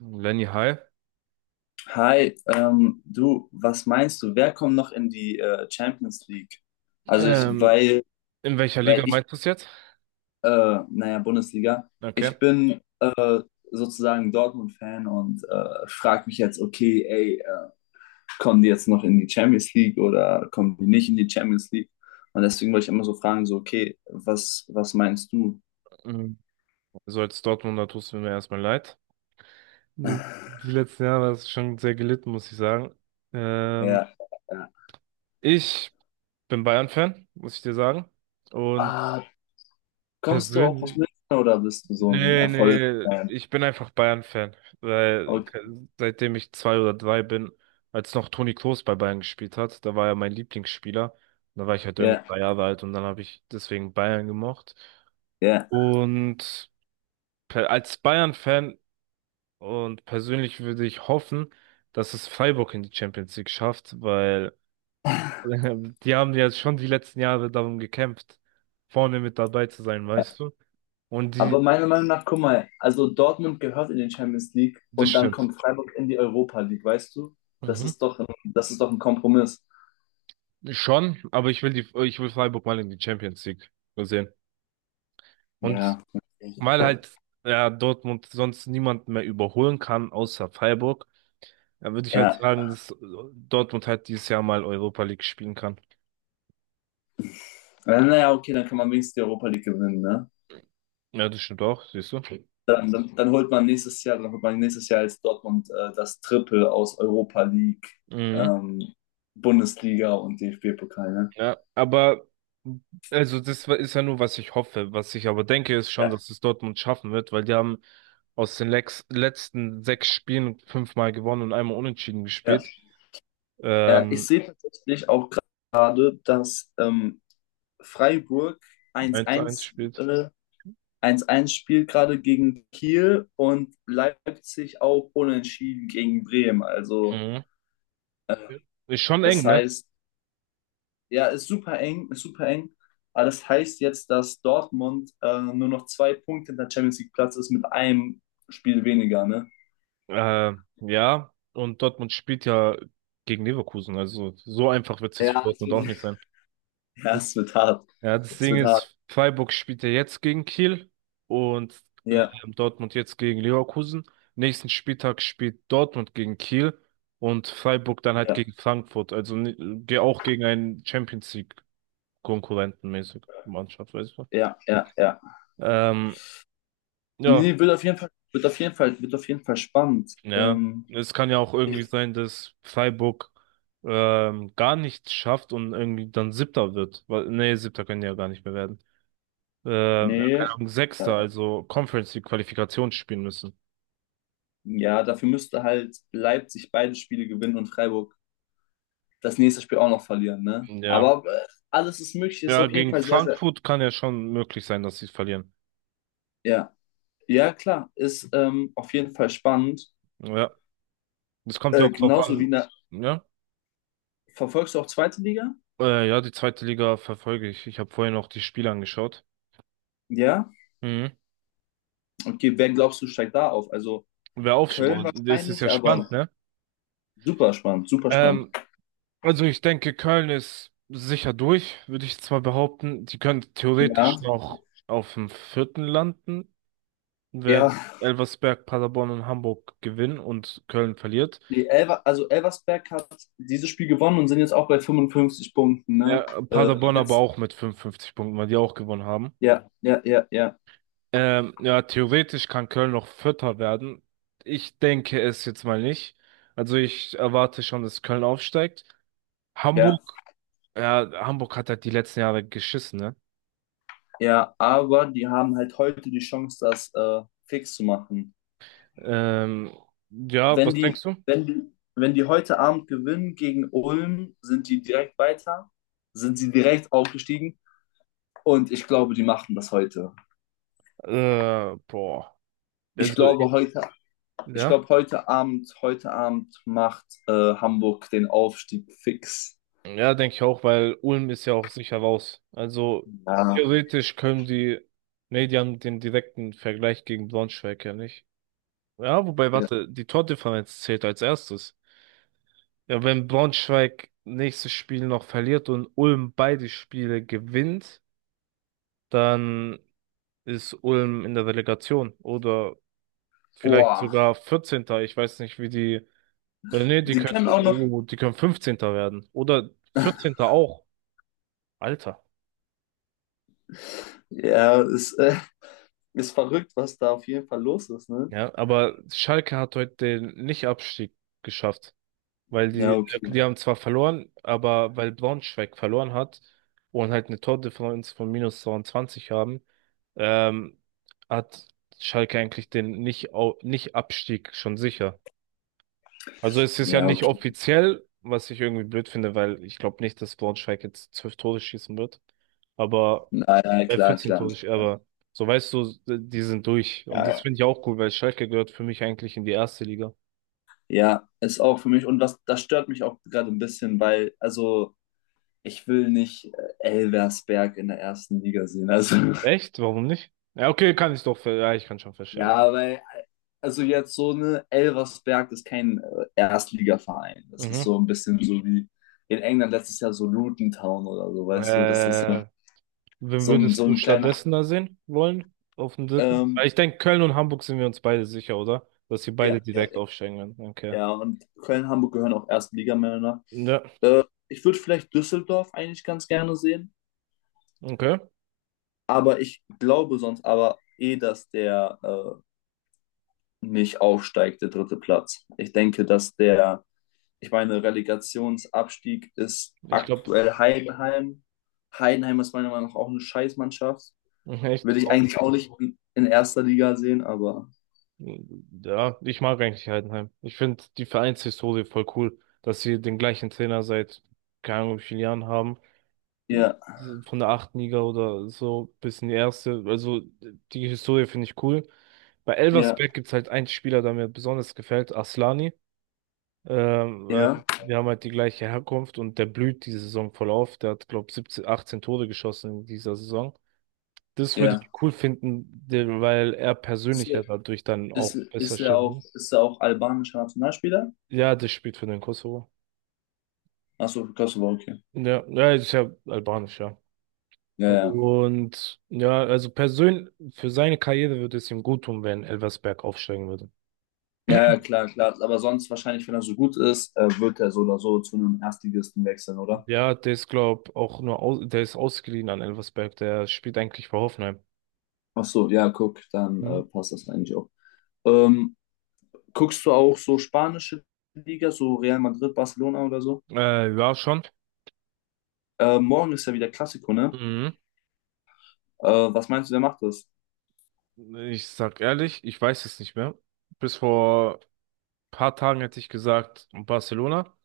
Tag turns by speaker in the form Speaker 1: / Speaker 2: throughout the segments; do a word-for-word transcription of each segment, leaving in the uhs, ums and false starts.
Speaker 1: Lenny, hi.
Speaker 2: Hi, ähm, du, was meinst du? Wer kommt noch in die äh, Champions League? Also ich,
Speaker 1: Ähm,
Speaker 2: weil,
Speaker 1: in welcher
Speaker 2: weil
Speaker 1: Liga
Speaker 2: ich,
Speaker 1: meinst du es jetzt?
Speaker 2: äh, naja, Bundesliga,
Speaker 1: Okay.
Speaker 2: ich bin sozusagen Dortmund-Fan und äh, frage mich jetzt, okay, ey, äh, kommen die jetzt noch in die Champions League oder kommen die nicht in die Champions League? Und deswegen wollte ich immer so fragen, so, okay, was, was meinst du?
Speaker 1: Mhm. Also als Dortmunder tust du mir erstmal leid. Die letzten Jahre hast du schon sehr gelitten, muss ich sagen. Ähm,
Speaker 2: Ja, ja.
Speaker 1: Ich bin Bayern-Fan, muss ich dir sagen. Und
Speaker 2: Ah, kommst du auch aus
Speaker 1: persönlich,
Speaker 2: München oder bist du so ein
Speaker 1: nee, nee,
Speaker 2: Erfolgsfan?
Speaker 1: ich bin einfach Bayern-Fan, weil
Speaker 2: Okay,
Speaker 1: seitdem ich zwei oder drei bin, als noch Toni Kroos bei Bayern gespielt hat, da war er mein Lieblingsspieler. Da war ich halt irgendwie
Speaker 2: ja,
Speaker 1: drei Jahre alt und dann habe ich deswegen Bayern gemocht.
Speaker 2: ja.
Speaker 1: Und per- als Bayern-Fan und persönlich würde ich hoffen, dass es Freiburg in die Champions League schafft, weil die haben ja schon die letzten Jahre darum gekämpft, vorne mit dabei zu sein, weißt du? Und die,
Speaker 2: Aber meiner Meinung nach, guck mal, also Dortmund gehört in den Champions League
Speaker 1: Das
Speaker 2: und dann
Speaker 1: stimmt.
Speaker 2: kommt Freiburg in die Europa League, weißt du? Das
Speaker 1: Mhm.
Speaker 2: ist doch ein, das ist doch ein Kompromiss.
Speaker 1: Schon, aber ich will die, ich will Freiburg mal in die Champions League sehen. Und
Speaker 2: Ja,
Speaker 1: weil
Speaker 2: okay.
Speaker 1: halt, ja, Dortmund sonst niemand mehr überholen kann, außer Freiburg, dann würde ich
Speaker 2: ja.
Speaker 1: halt sagen, dass Dortmund halt dieses Jahr mal Europa League spielen kann.
Speaker 2: Na- Naja, okay, dann kann man wenigstens die Europa League gewinnen, ne?
Speaker 1: Ja, das stimmt auch, siehst du.
Speaker 2: Dann, dann, dann holt man nächstes Jahr, dann holt man nächstes Jahr als Dortmund äh, das Triple aus Europa League,
Speaker 1: Mhm.
Speaker 2: ähm, Bundesliga und D F B-Pokal, ne?
Speaker 1: Ja, aber also das war- ist ja nur, was ich hoffe. Was ich aber denke, ist schon,
Speaker 2: Ja,
Speaker 1: dass es Dortmund schaffen wird, weil die haben aus den lex letzten sechs Spielen fünfmal gewonnen und einmal unentschieden
Speaker 2: ja.
Speaker 1: gespielt.
Speaker 2: Ja, ich
Speaker 1: Ähm,
Speaker 2: sehe tatsächlich auch gerade, dass ähm, Freiburg 1-1
Speaker 1: eins zu eins spielt.
Speaker 2: äh, eins zu eins spielt gerade gegen Kiel und Leipzig auch unentschieden gegen Bremen. Also
Speaker 1: Mhm. Ja. Ist schon
Speaker 2: das
Speaker 1: eng, ne?
Speaker 2: heißt, ja, ist super eng, ist super eng. Aber das heißt jetzt, dass Dortmund äh, nur noch zwei Punkte hinter Champions League Platz ist mit einem Spiel weniger, ne?
Speaker 1: Äh, ja, und Dortmund spielt ja gegen Leverkusen. Also so einfach wird es jetzt für
Speaker 2: Ja, es
Speaker 1: Dortmund auch
Speaker 2: wird,
Speaker 1: nicht sein.
Speaker 2: Ja,
Speaker 1: Das
Speaker 2: es wird hart.
Speaker 1: Ja, das
Speaker 2: Es
Speaker 1: Ding
Speaker 2: wird hart.
Speaker 1: ist, Freiburg spielt ja jetzt gegen Kiel und
Speaker 2: Ja,
Speaker 1: Dortmund jetzt gegen Leverkusen. Nächsten Spieltag spielt Dortmund gegen Kiel und Freiburg dann halt
Speaker 2: ja,
Speaker 1: gegen Frankfurt. Also ni- ge- auch gegen einen Champions League-Konkurrenten mäßig Mannschaft, weißt du.
Speaker 2: ja, ja, ja.
Speaker 1: Ähm, ja,
Speaker 2: Nee, wird auf jeden Fall, wird auf jeden Fall, wird auf jeden Fall spannend.
Speaker 1: ja.
Speaker 2: Ähm,
Speaker 1: Es kann ja auch
Speaker 2: ich,
Speaker 1: irgendwie sein, dass Freiburg ähm, gar nichts schafft und irgendwie dann Siebter wird. Weil- Nee, Siebter können die ja gar nicht mehr werden. Äh, keine
Speaker 2: nee,
Speaker 1: Ahnung, Sechster, also Conference League Qualifikation spielen müssen.
Speaker 2: ja, dafür müsste halt Leipzig beide Spiele gewinnen und Freiburg das nächste Spiel auch noch verlieren, ne?
Speaker 1: Ja.
Speaker 2: Aber äh, alles ist möglich, ist
Speaker 1: Ja,
Speaker 2: auf jeden
Speaker 1: gegen
Speaker 2: Fall sehr, sehr,
Speaker 1: Frankfurt kann ja schon möglich sein, dass sie verlieren.
Speaker 2: ja. Ja, klar, ist ähm, auf jeden Fall spannend.
Speaker 1: Ja. Das kommt ja
Speaker 2: Äh,
Speaker 1: auch drauf
Speaker 2: genauso wie
Speaker 1: an.
Speaker 2: in der,
Speaker 1: Ja.
Speaker 2: verfolgst du auch zweite Liga?
Speaker 1: Äh, ja, die zweite Liga verfolge ich. Ich habe vorhin auch die Spiele angeschaut.
Speaker 2: Ja?
Speaker 1: Mhm.
Speaker 2: Okay, wer glaubst du steigt da auf? Also
Speaker 1: Wer aufschaut,
Speaker 2: Köln
Speaker 1: boah, das ist
Speaker 2: wahrscheinlich,
Speaker 1: ja
Speaker 2: aber
Speaker 1: spannend, ne?
Speaker 2: super spannend, super spannend.
Speaker 1: Ähm, also ich denke, Köln ist sicher durch, würde ich zwar behaupten. Die können
Speaker 2: Ja,
Speaker 1: theoretisch noch auf dem vierten landen, wenn
Speaker 2: ja,
Speaker 1: Elversberg, Paderborn und Hamburg gewinnen und Köln verliert.
Speaker 2: die Elver, also Elversberg hat dieses Spiel gewonnen und sind jetzt auch bei fünfundfünfzig Punkten, ne?
Speaker 1: Ja,
Speaker 2: Äh,
Speaker 1: Paderborn aber
Speaker 2: jetzt,
Speaker 1: auch mit fünfundfünfzig Punkten, weil die auch gewonnen haben.
Speaker 2: ja, ja, ja, ja,
Speaker 1: Ähm, ja, theoretisch kann Köln noch Vierter werden. Ich denke es jetzt mal nicht. Also ich erwarte schon, dass Köln aufsteigt.
Speaker 2: ja,
Speaker 1: Hamburg, ja, Hamburg hat halt die letzten Jahre geschissen, ne?
Speaker 2: ja, aber die haben halt heute die Chance, das äh, fix zu machen.
Speaker 1: Ähm, ja, was
Speaker 2: Wenn die,
Speaker 1: denkst du?
Speaker 2: wenn die, wenn die heute Abend gewinnen gegen Ulm, sind die direkt weiter, sind sie direkt aufgestiegen und ich glaube, die machen das heute.
Speaker 1: Äh, boah.
Speaker 2: Ich
Speaker 1: Also, ich,
Speaker 2: glaube heute, ich
Speaker 1: ja.
Speaker 2: glaube heute Abend, heute Abend macht äh, Hamburg den Aufstieg fix.
Speaker 1: Ja, denke ich auch, weil Ulm ist ja auch sicher raus. Also
Speaker 2: Ja.
Speaker 1: theoretisch können die, nee, die haben den direkten Vergleich gegen Braunschweig ja nicht. Ja, wobei,
Speaker 2: ja.
Speaker 1: warte, die Tordifferenz zählt als erstes. Ja, wenn Braunschweig nächstes Spiel noch verliert und Ulm beide Spiele gewinnt, dann ist Ulm in der Relegation oder vielleicht
Speaker 2: Boah,
Speaker 1: sogar vierzehnter. Ich weiß nicht, wie die. Äh, nee, die
Speaker 2: die
Speaker 1: können
Speaker 2: können
Speaker 1: so,
Speaker 2: auch noch.
Speaker 1: oh, die können fünfzehnter werden. Oder vierzehnter auch. Alter.
Speaker 2: Ja, ist, äh, ist verrückt, was da auf jeden Fall los ist, ne?
Speaker 1: Ja, aber Schalke hat heute den Nicht-Abstieg geschafft. Weil
Speaker 2: Ja,
Speaker 1: die,
Speaker 2: okay.
Speaker 1: die haben zwar verloren, aber weil Braunschweig verloren hat und halt eine Tordifferenz von minus zweiundzwanzig haben, ähm, hat Schalke eigentlich den nicht, au- nicht Abstieg schon sicher. Also es ist ja
Speaker 2: Ja,
Speaker 1: nicht
Speaker 2: okay.
Speaker 1: offiziell, was ich irgendwie blöd finde, weil ich glaube nicht, dass Braunschweig jetzt zwölf Tore schießen wird. Aber
Speaker 2: Na, ja,
Speaker 1: äh,
Speaker 2: klar,
Speaker 1: vierzehn
Speaker 2: klar.
Speaker 1: Tore, sch- aber so weißt du, die sind durch.
Speaker 2: Ja,
Speaker 1: Und das
Speaker 2: ja.
Speaker 1: finde ich auch cool, weil Schalke gehört für mich eigentlich in die erste Liga.
Speaker 2: Ja, ist auch für mich. Und das, das stört mich auch gerade ein bisschen, weil, also, ich will nicht äh, Elversberg in der ersten Liga sehen. Also,
Speaker 1: Echt? Warum nicht? Ja, okay, kann ich doch, ver- ja, ich kann schon verstehen.
Speaker 2: ja, weil, also jetzt so eine Elversberg ist kein äh, Erstligaverein. Das ist
Speaker 1: Mhm.
Speaker 2: so ein bisschen so wie in England letztes Jahr so Luton Town oder so, weißt du, das ist
Speaker 1: Äh,
Speaker 2: so,
Speaker 1: Wen
Speaker 2: so ein, so
Speaker 1: würdest du
Speaker 2: ein kleiner.
Speaker 1: stattdessen da sehen wollen? Auf dem dritten? Weil
Speaker 2: Ähm,
Speaker 1: ich denke, Köln und Hamburg sind wir uns beide sicher, oder? Dass wir beide
Speaker 2: ja, ja,
Speaker 1: direkt
Speaker 2: ja.
Speaker 1: aufsteigen werden. Okay.
Speaker 2: Ja, und Köln, Hamburg gehören auch Erstligamänner.
Speaker 1: Ja,
Speaker 2: Äh, ich würde vielleicht Düsseldorf eigentlich ganz gerne sehen.
Speaker 1: okay.
Speaker 2: Aber ich glaube sonst aber eh, dass der äh, nicht aufsteigt, der dritte Platz. Ich denke, dass der, ich meine, Relegationsabstieg ist
Speaker 1: Ich glaube,
Speaker 2: aktuell Heidenheim. Heidenheim ist meiner Meinung nach auch eine Scheißmannschaft.
Speaker 1: echt.
Speaker 2: würde ich
Speaker 1: Warum?
Speaker 2: eigentlich auch nicht in, in erster Liga sehen, aber
Speaker 1: Ja, ich mag eigentlich Heidenheim. Ich finde die Vereinshistorie voll cool, dass sie den gleichen Trainer seit keine Ahnung wie vielen Jahren haben.
Speaker 2: ja,
Speaker 1: Von der achten Liga oder so bis in die erste. Also die Historie finde ich cool. Bei
Speaker 2: ja,
Speaker 1: Elversberg gibt es halt einen Spieler, der mir besonders gefällt, Aslani. Ähm, äh,
Speaker 2: ja,
Speaker 1: Wir haben halt die gleiche Herkunft und der blüht diese Saison voll auf. Der hat, glaube ich, siebzehn, achtzehn Tore geschossen in dieser Saison. Das würde
Speaker 2: ja.
Speaker 1: ich cool finden, de- weil er
Speaker 2: Ist,
Speaker 1: persönlich ja dadurch dann
Speaker 2: ist,
Speaker 1: auch besser
Speaker 2: ist er
Speaker 1: stehen
Speaker 2: auch,
Speaker 1: würde.
Speaker 2: ist er auch albanischer Nationalspieler?
Speaker 1: Ja, das spielt für den Kosovo.
Speaker 2: Achso, Kosovo, okay.
Speaker 1: Ja, ja, ist ja albanisch, ja.
Speaker 2: Ja, ja.
Speaker 1: Und ja, also persönlich, für seine Karriere würde es ihm gut tun, wenn Elversberg aufsteigen würde.
Speaker 2: Ja, ja, klar, klar. Aber sonst wahrscheinlich, wenn er so gut ist, äh, wird er so oder so zu einem Erstligisten wechseln, oder?
Speaker 1: Ja, der ist, glaub, auch nur, aus, der ist ausgeliehen an Elversberg, der spielt eigentlich für Hoffenheim.
Speaker 2: Ach so, ja, guck, dann
Speaker 1: Hm?
Speaker 2: äh, passt das eigentlich auch. Ähm, guckst du auch so spanische Liga, so Real Madrid, Barcelona oder so?
Speaker 1: Äh, ja, schon.
Speaker 2: Äh, morgen ist ja wieder Klassiko, ne?
Speaker 1: Mhm.
Speaker 2: Äh, was meinst du, wer macht das?
Speaker 1: Ich sag ehrlich, ich weiß es nicht mehr. Bis vor paar Tagen hätte ich gesagt Barcelona,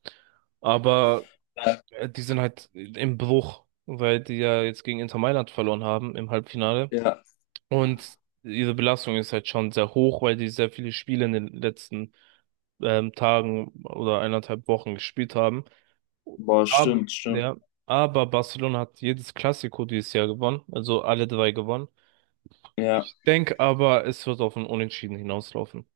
Speaker 1: aber
Speaker 2: Ja,
Speaker 1: äh, die sind halt im Bruch, weil die ja jetzt gegen Inter Mailand verloren haben im Halbfinale.
Speaker 2: ja.
Speaker 1: Und diese Belastung ist halt schon sehr hoch, weil die sehr viele Spiele in den letzten ähm, Tagen oder eineinhalb Wochen gespielt haben.
Speaker 2: boah,
Speaker 1: Aber,
Speaker 2: stimmt, stimmt.
Speaker 1: ja, aber Barcelona hat jedes Clasico dieses Jahr gewonnen, also alle drei gewonnen.
Speaker 2: Ja,
Speaker 1: Ich denke aber, es wird auf ein Unentschieden hinauslaufen.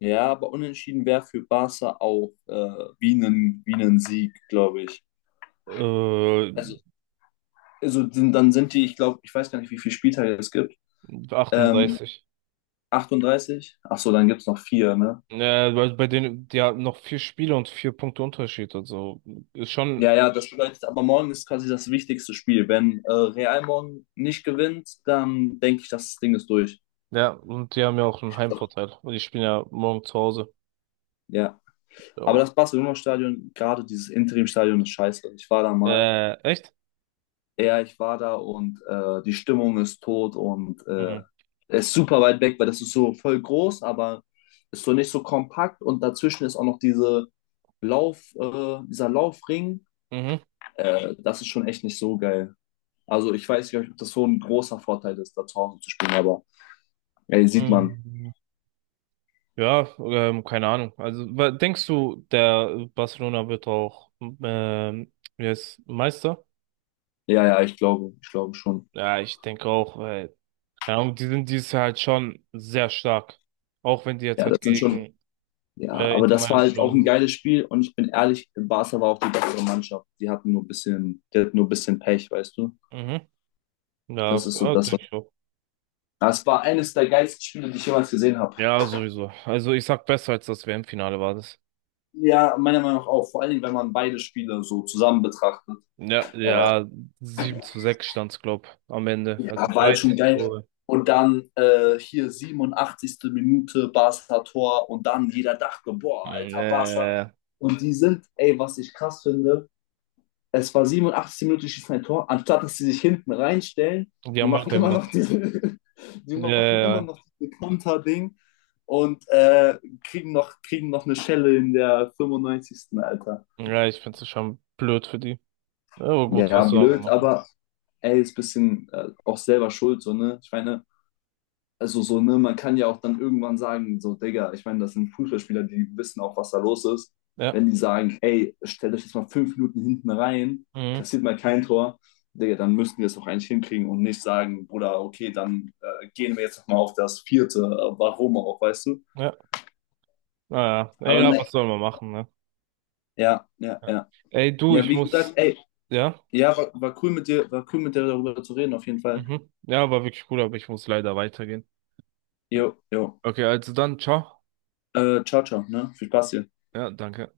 Speaker 2: ja, aber unentschieden wäre für Barca auch äh, wie ein, wie ein Sieg, glaube ich.
Speaker 1: Äh,
Speaker 2: Also, also sind- dann sind die, ich glaube, ich weiß gar nicht, wie viele Spieltage es gibt. Ähm,
Speaker 1: achtunddreißig.
Speaker 2: achtunddreißig? Ach so, dann gibt's noch vier, ne?
Speaker 1: Ja, weil bei denen, die haben noch vier Spiele und vier Punkte Unterschied, also ist schon,
Speaker 2: Ja, ja, das bedeutet aber morgen ist quasi das wichtigste Spiel. Wenn äh, Real morgen nicht gewinnt, dann denke ich, das Ding ist durch.
Speaker 1: ja, und die haben ja auch einen Heimvorteil. Und die spielen ja morgen zu Hause.
Speaker 2: Ja. Aber
Speaker 1: Ja.
Speaker 2: das Barcelona-Stadion, gerade dieses Interim-Stadion ist scheiße. Ich war da mal.
Speaker 1: Äh, echt?
Speaker 2: Ja, ich war da und äh, die Stimmung ist tot und äh,
Speaker 1: Mhm.
Speaker 2: ist super weit weg, weil das ist so voll groß, aber ist so nicht so kompakt und dazwischen ist auch noch diese Lauf, äh, dieser Laufring.
Speaker 1: Mhm.
Speaker 2: Äh, das ist schon echt nicht so geil. Also ich weiß nicht, ob das so ein großer Vorteil ist, da zu Hause zu spielen, aber ey, sieht man.
Speaker 1: Mhm. Ja, ähm, keine Ahnung. Also, wa- denkst du, der Barcelona wird auch ähm, wie heißt, Meister?
Speaker 2: Ja, ja, ich glaube, ich glaube schon.
Speaker 1: Ja, ich denke auch, weil, keine Ahnung, die sind dieses Jahr halt schon sehr stark. Auch wenn die jetzt
Speaker 2: Ja, das
Speaker 1: halt
Speaker 2: sind schon.
Speaker 1: gegen
Speaker 2: Ja,
Speaker 1: äh,
Speaker 2: aber
Speaker 1: Inter
Speaker 2: das war
Speaker 1: Mailand
Speaker 2: halt
Speaker 1: verloren
Speaker 2: auch ein
Speaker 1: haben.
Speaker 2: geiles Spiel und ich bin ehrlich, Barca war auch die bessere Mannschaft. Die hatten nur ein bisschen, die hatten nur ein bisschen Pech, weißt du?
Speaker 1: Mhm. Ja,
Speaker 2: Das ist so
Speaker 1: ja,
Speaker 2: das, was.
Speaker 1: denke ich auch.
Speaker 2: Das war eines der geilsten Spiele, die ich jemals gesehen habe.
Speaker 1: Ja, sowieso. Also ich sag besser als das W M-Finale war das.
Speaker 2: Ja, meiner Meinung nach auch. Vor allen Dingen, wenn man beide Spiele so zusammen betrachtet.
Speaker 1: Ja, ja, sieben zu sechs stand's, glaub, am Ende.
Speaker 2: Ja,
Speaker 1: Also
Speaker 2: war halt schon
Speaker 1: dreizehn
Speaker 2: geil.
Speaker 1: Tore.
Speaker 2: Und dann äh, hier siebenundachtzigsten. Minute Barca Tor und dann jeder dachte, boah,
Speaker 1: Mm, ja,
Speaker 2: alter Barca.
Speaker 1: ja, ja.
Speaker 2: Und die sind, ey, was ich krass finde, es war siebenundachtzigsten. Minute, die schießen ein Tor, anstatt dass sie sich hinten reinstellen,
Speaker 1: Die
Speaker 2: die
Speaker 1: haben
Speaker 2: machen immer noch
Speaker 1: weitergemacht.
Speaker 2: diese, die
Speaker 1: Ja,
Speaker 2: machen immer
Speaker 1: ja,
Speaker 2: noch dieses Konterding und äh, kriegen noch, kriegen noch eine Schelle in der fünfundneunzigsten. Alter.
Speaker 1: ja. Ja, ich finde es schon blöd für die. Ja, aber gut,
Speaker 2: Ja,
Speaker 1: was soll man
Speaker 2: blöd,
Speaker 1: machen?
Speaker 2: aber ey, ist ein bisschen äh, auch selber schuld, so, ne? Ich meine, also so, ne, man kann ja auch dann irgendwann sagen, so, Digga, ich meine, das sind Fußballspieler, die wissen auch, was da los ist.
Speaker 1: Ja.
Speaker 2: Wenn die sagen, ey, stellt euch jetzt mal fünf Minuten hinten rein,
Speaker 1: Mhm.
Speaker 2: kassiert mal kein Tor, Digga, dann müssten wir es auch eigentlich hinkriegen und nicht sagen, Bruder, okay, dann äh, gehen wir jetzt nochmal auf das vierte, äh, warum auch, weißt du?
Speaker 1: Ja. Naja,
Speaker 2: Aber
Speaker 1: egal, was
Speaker 2: ne,
Speaker 1: soll man machen, ne?
Speaker 2: ja, ja,
Speaker 1: Ja.
Speaker 2: ja.
Speaker 1: Ey, du,
Speaker 2: Ja,
Speaker 1: ich
Speaker 2: wie gesagt,
Speaker 1: muss.
Speaker 2: ey,
Speaker 1: Ja?
Speaker 2: ja, war, war cool mit dir, war cool mit dir darüber zu reden, auf jeden Fall.
Speaker 1: Mhm. Ja, war wirklich cool, aber ich muss leider weitergehen. Ja.
Speaker 2: Jo, jo.
Speaker 1: Okay, also dann, ciao.
Speaker 2: Äh, ciao, ciao, ne? Viel Spaß dir.
Speaker 1: Ja, danke.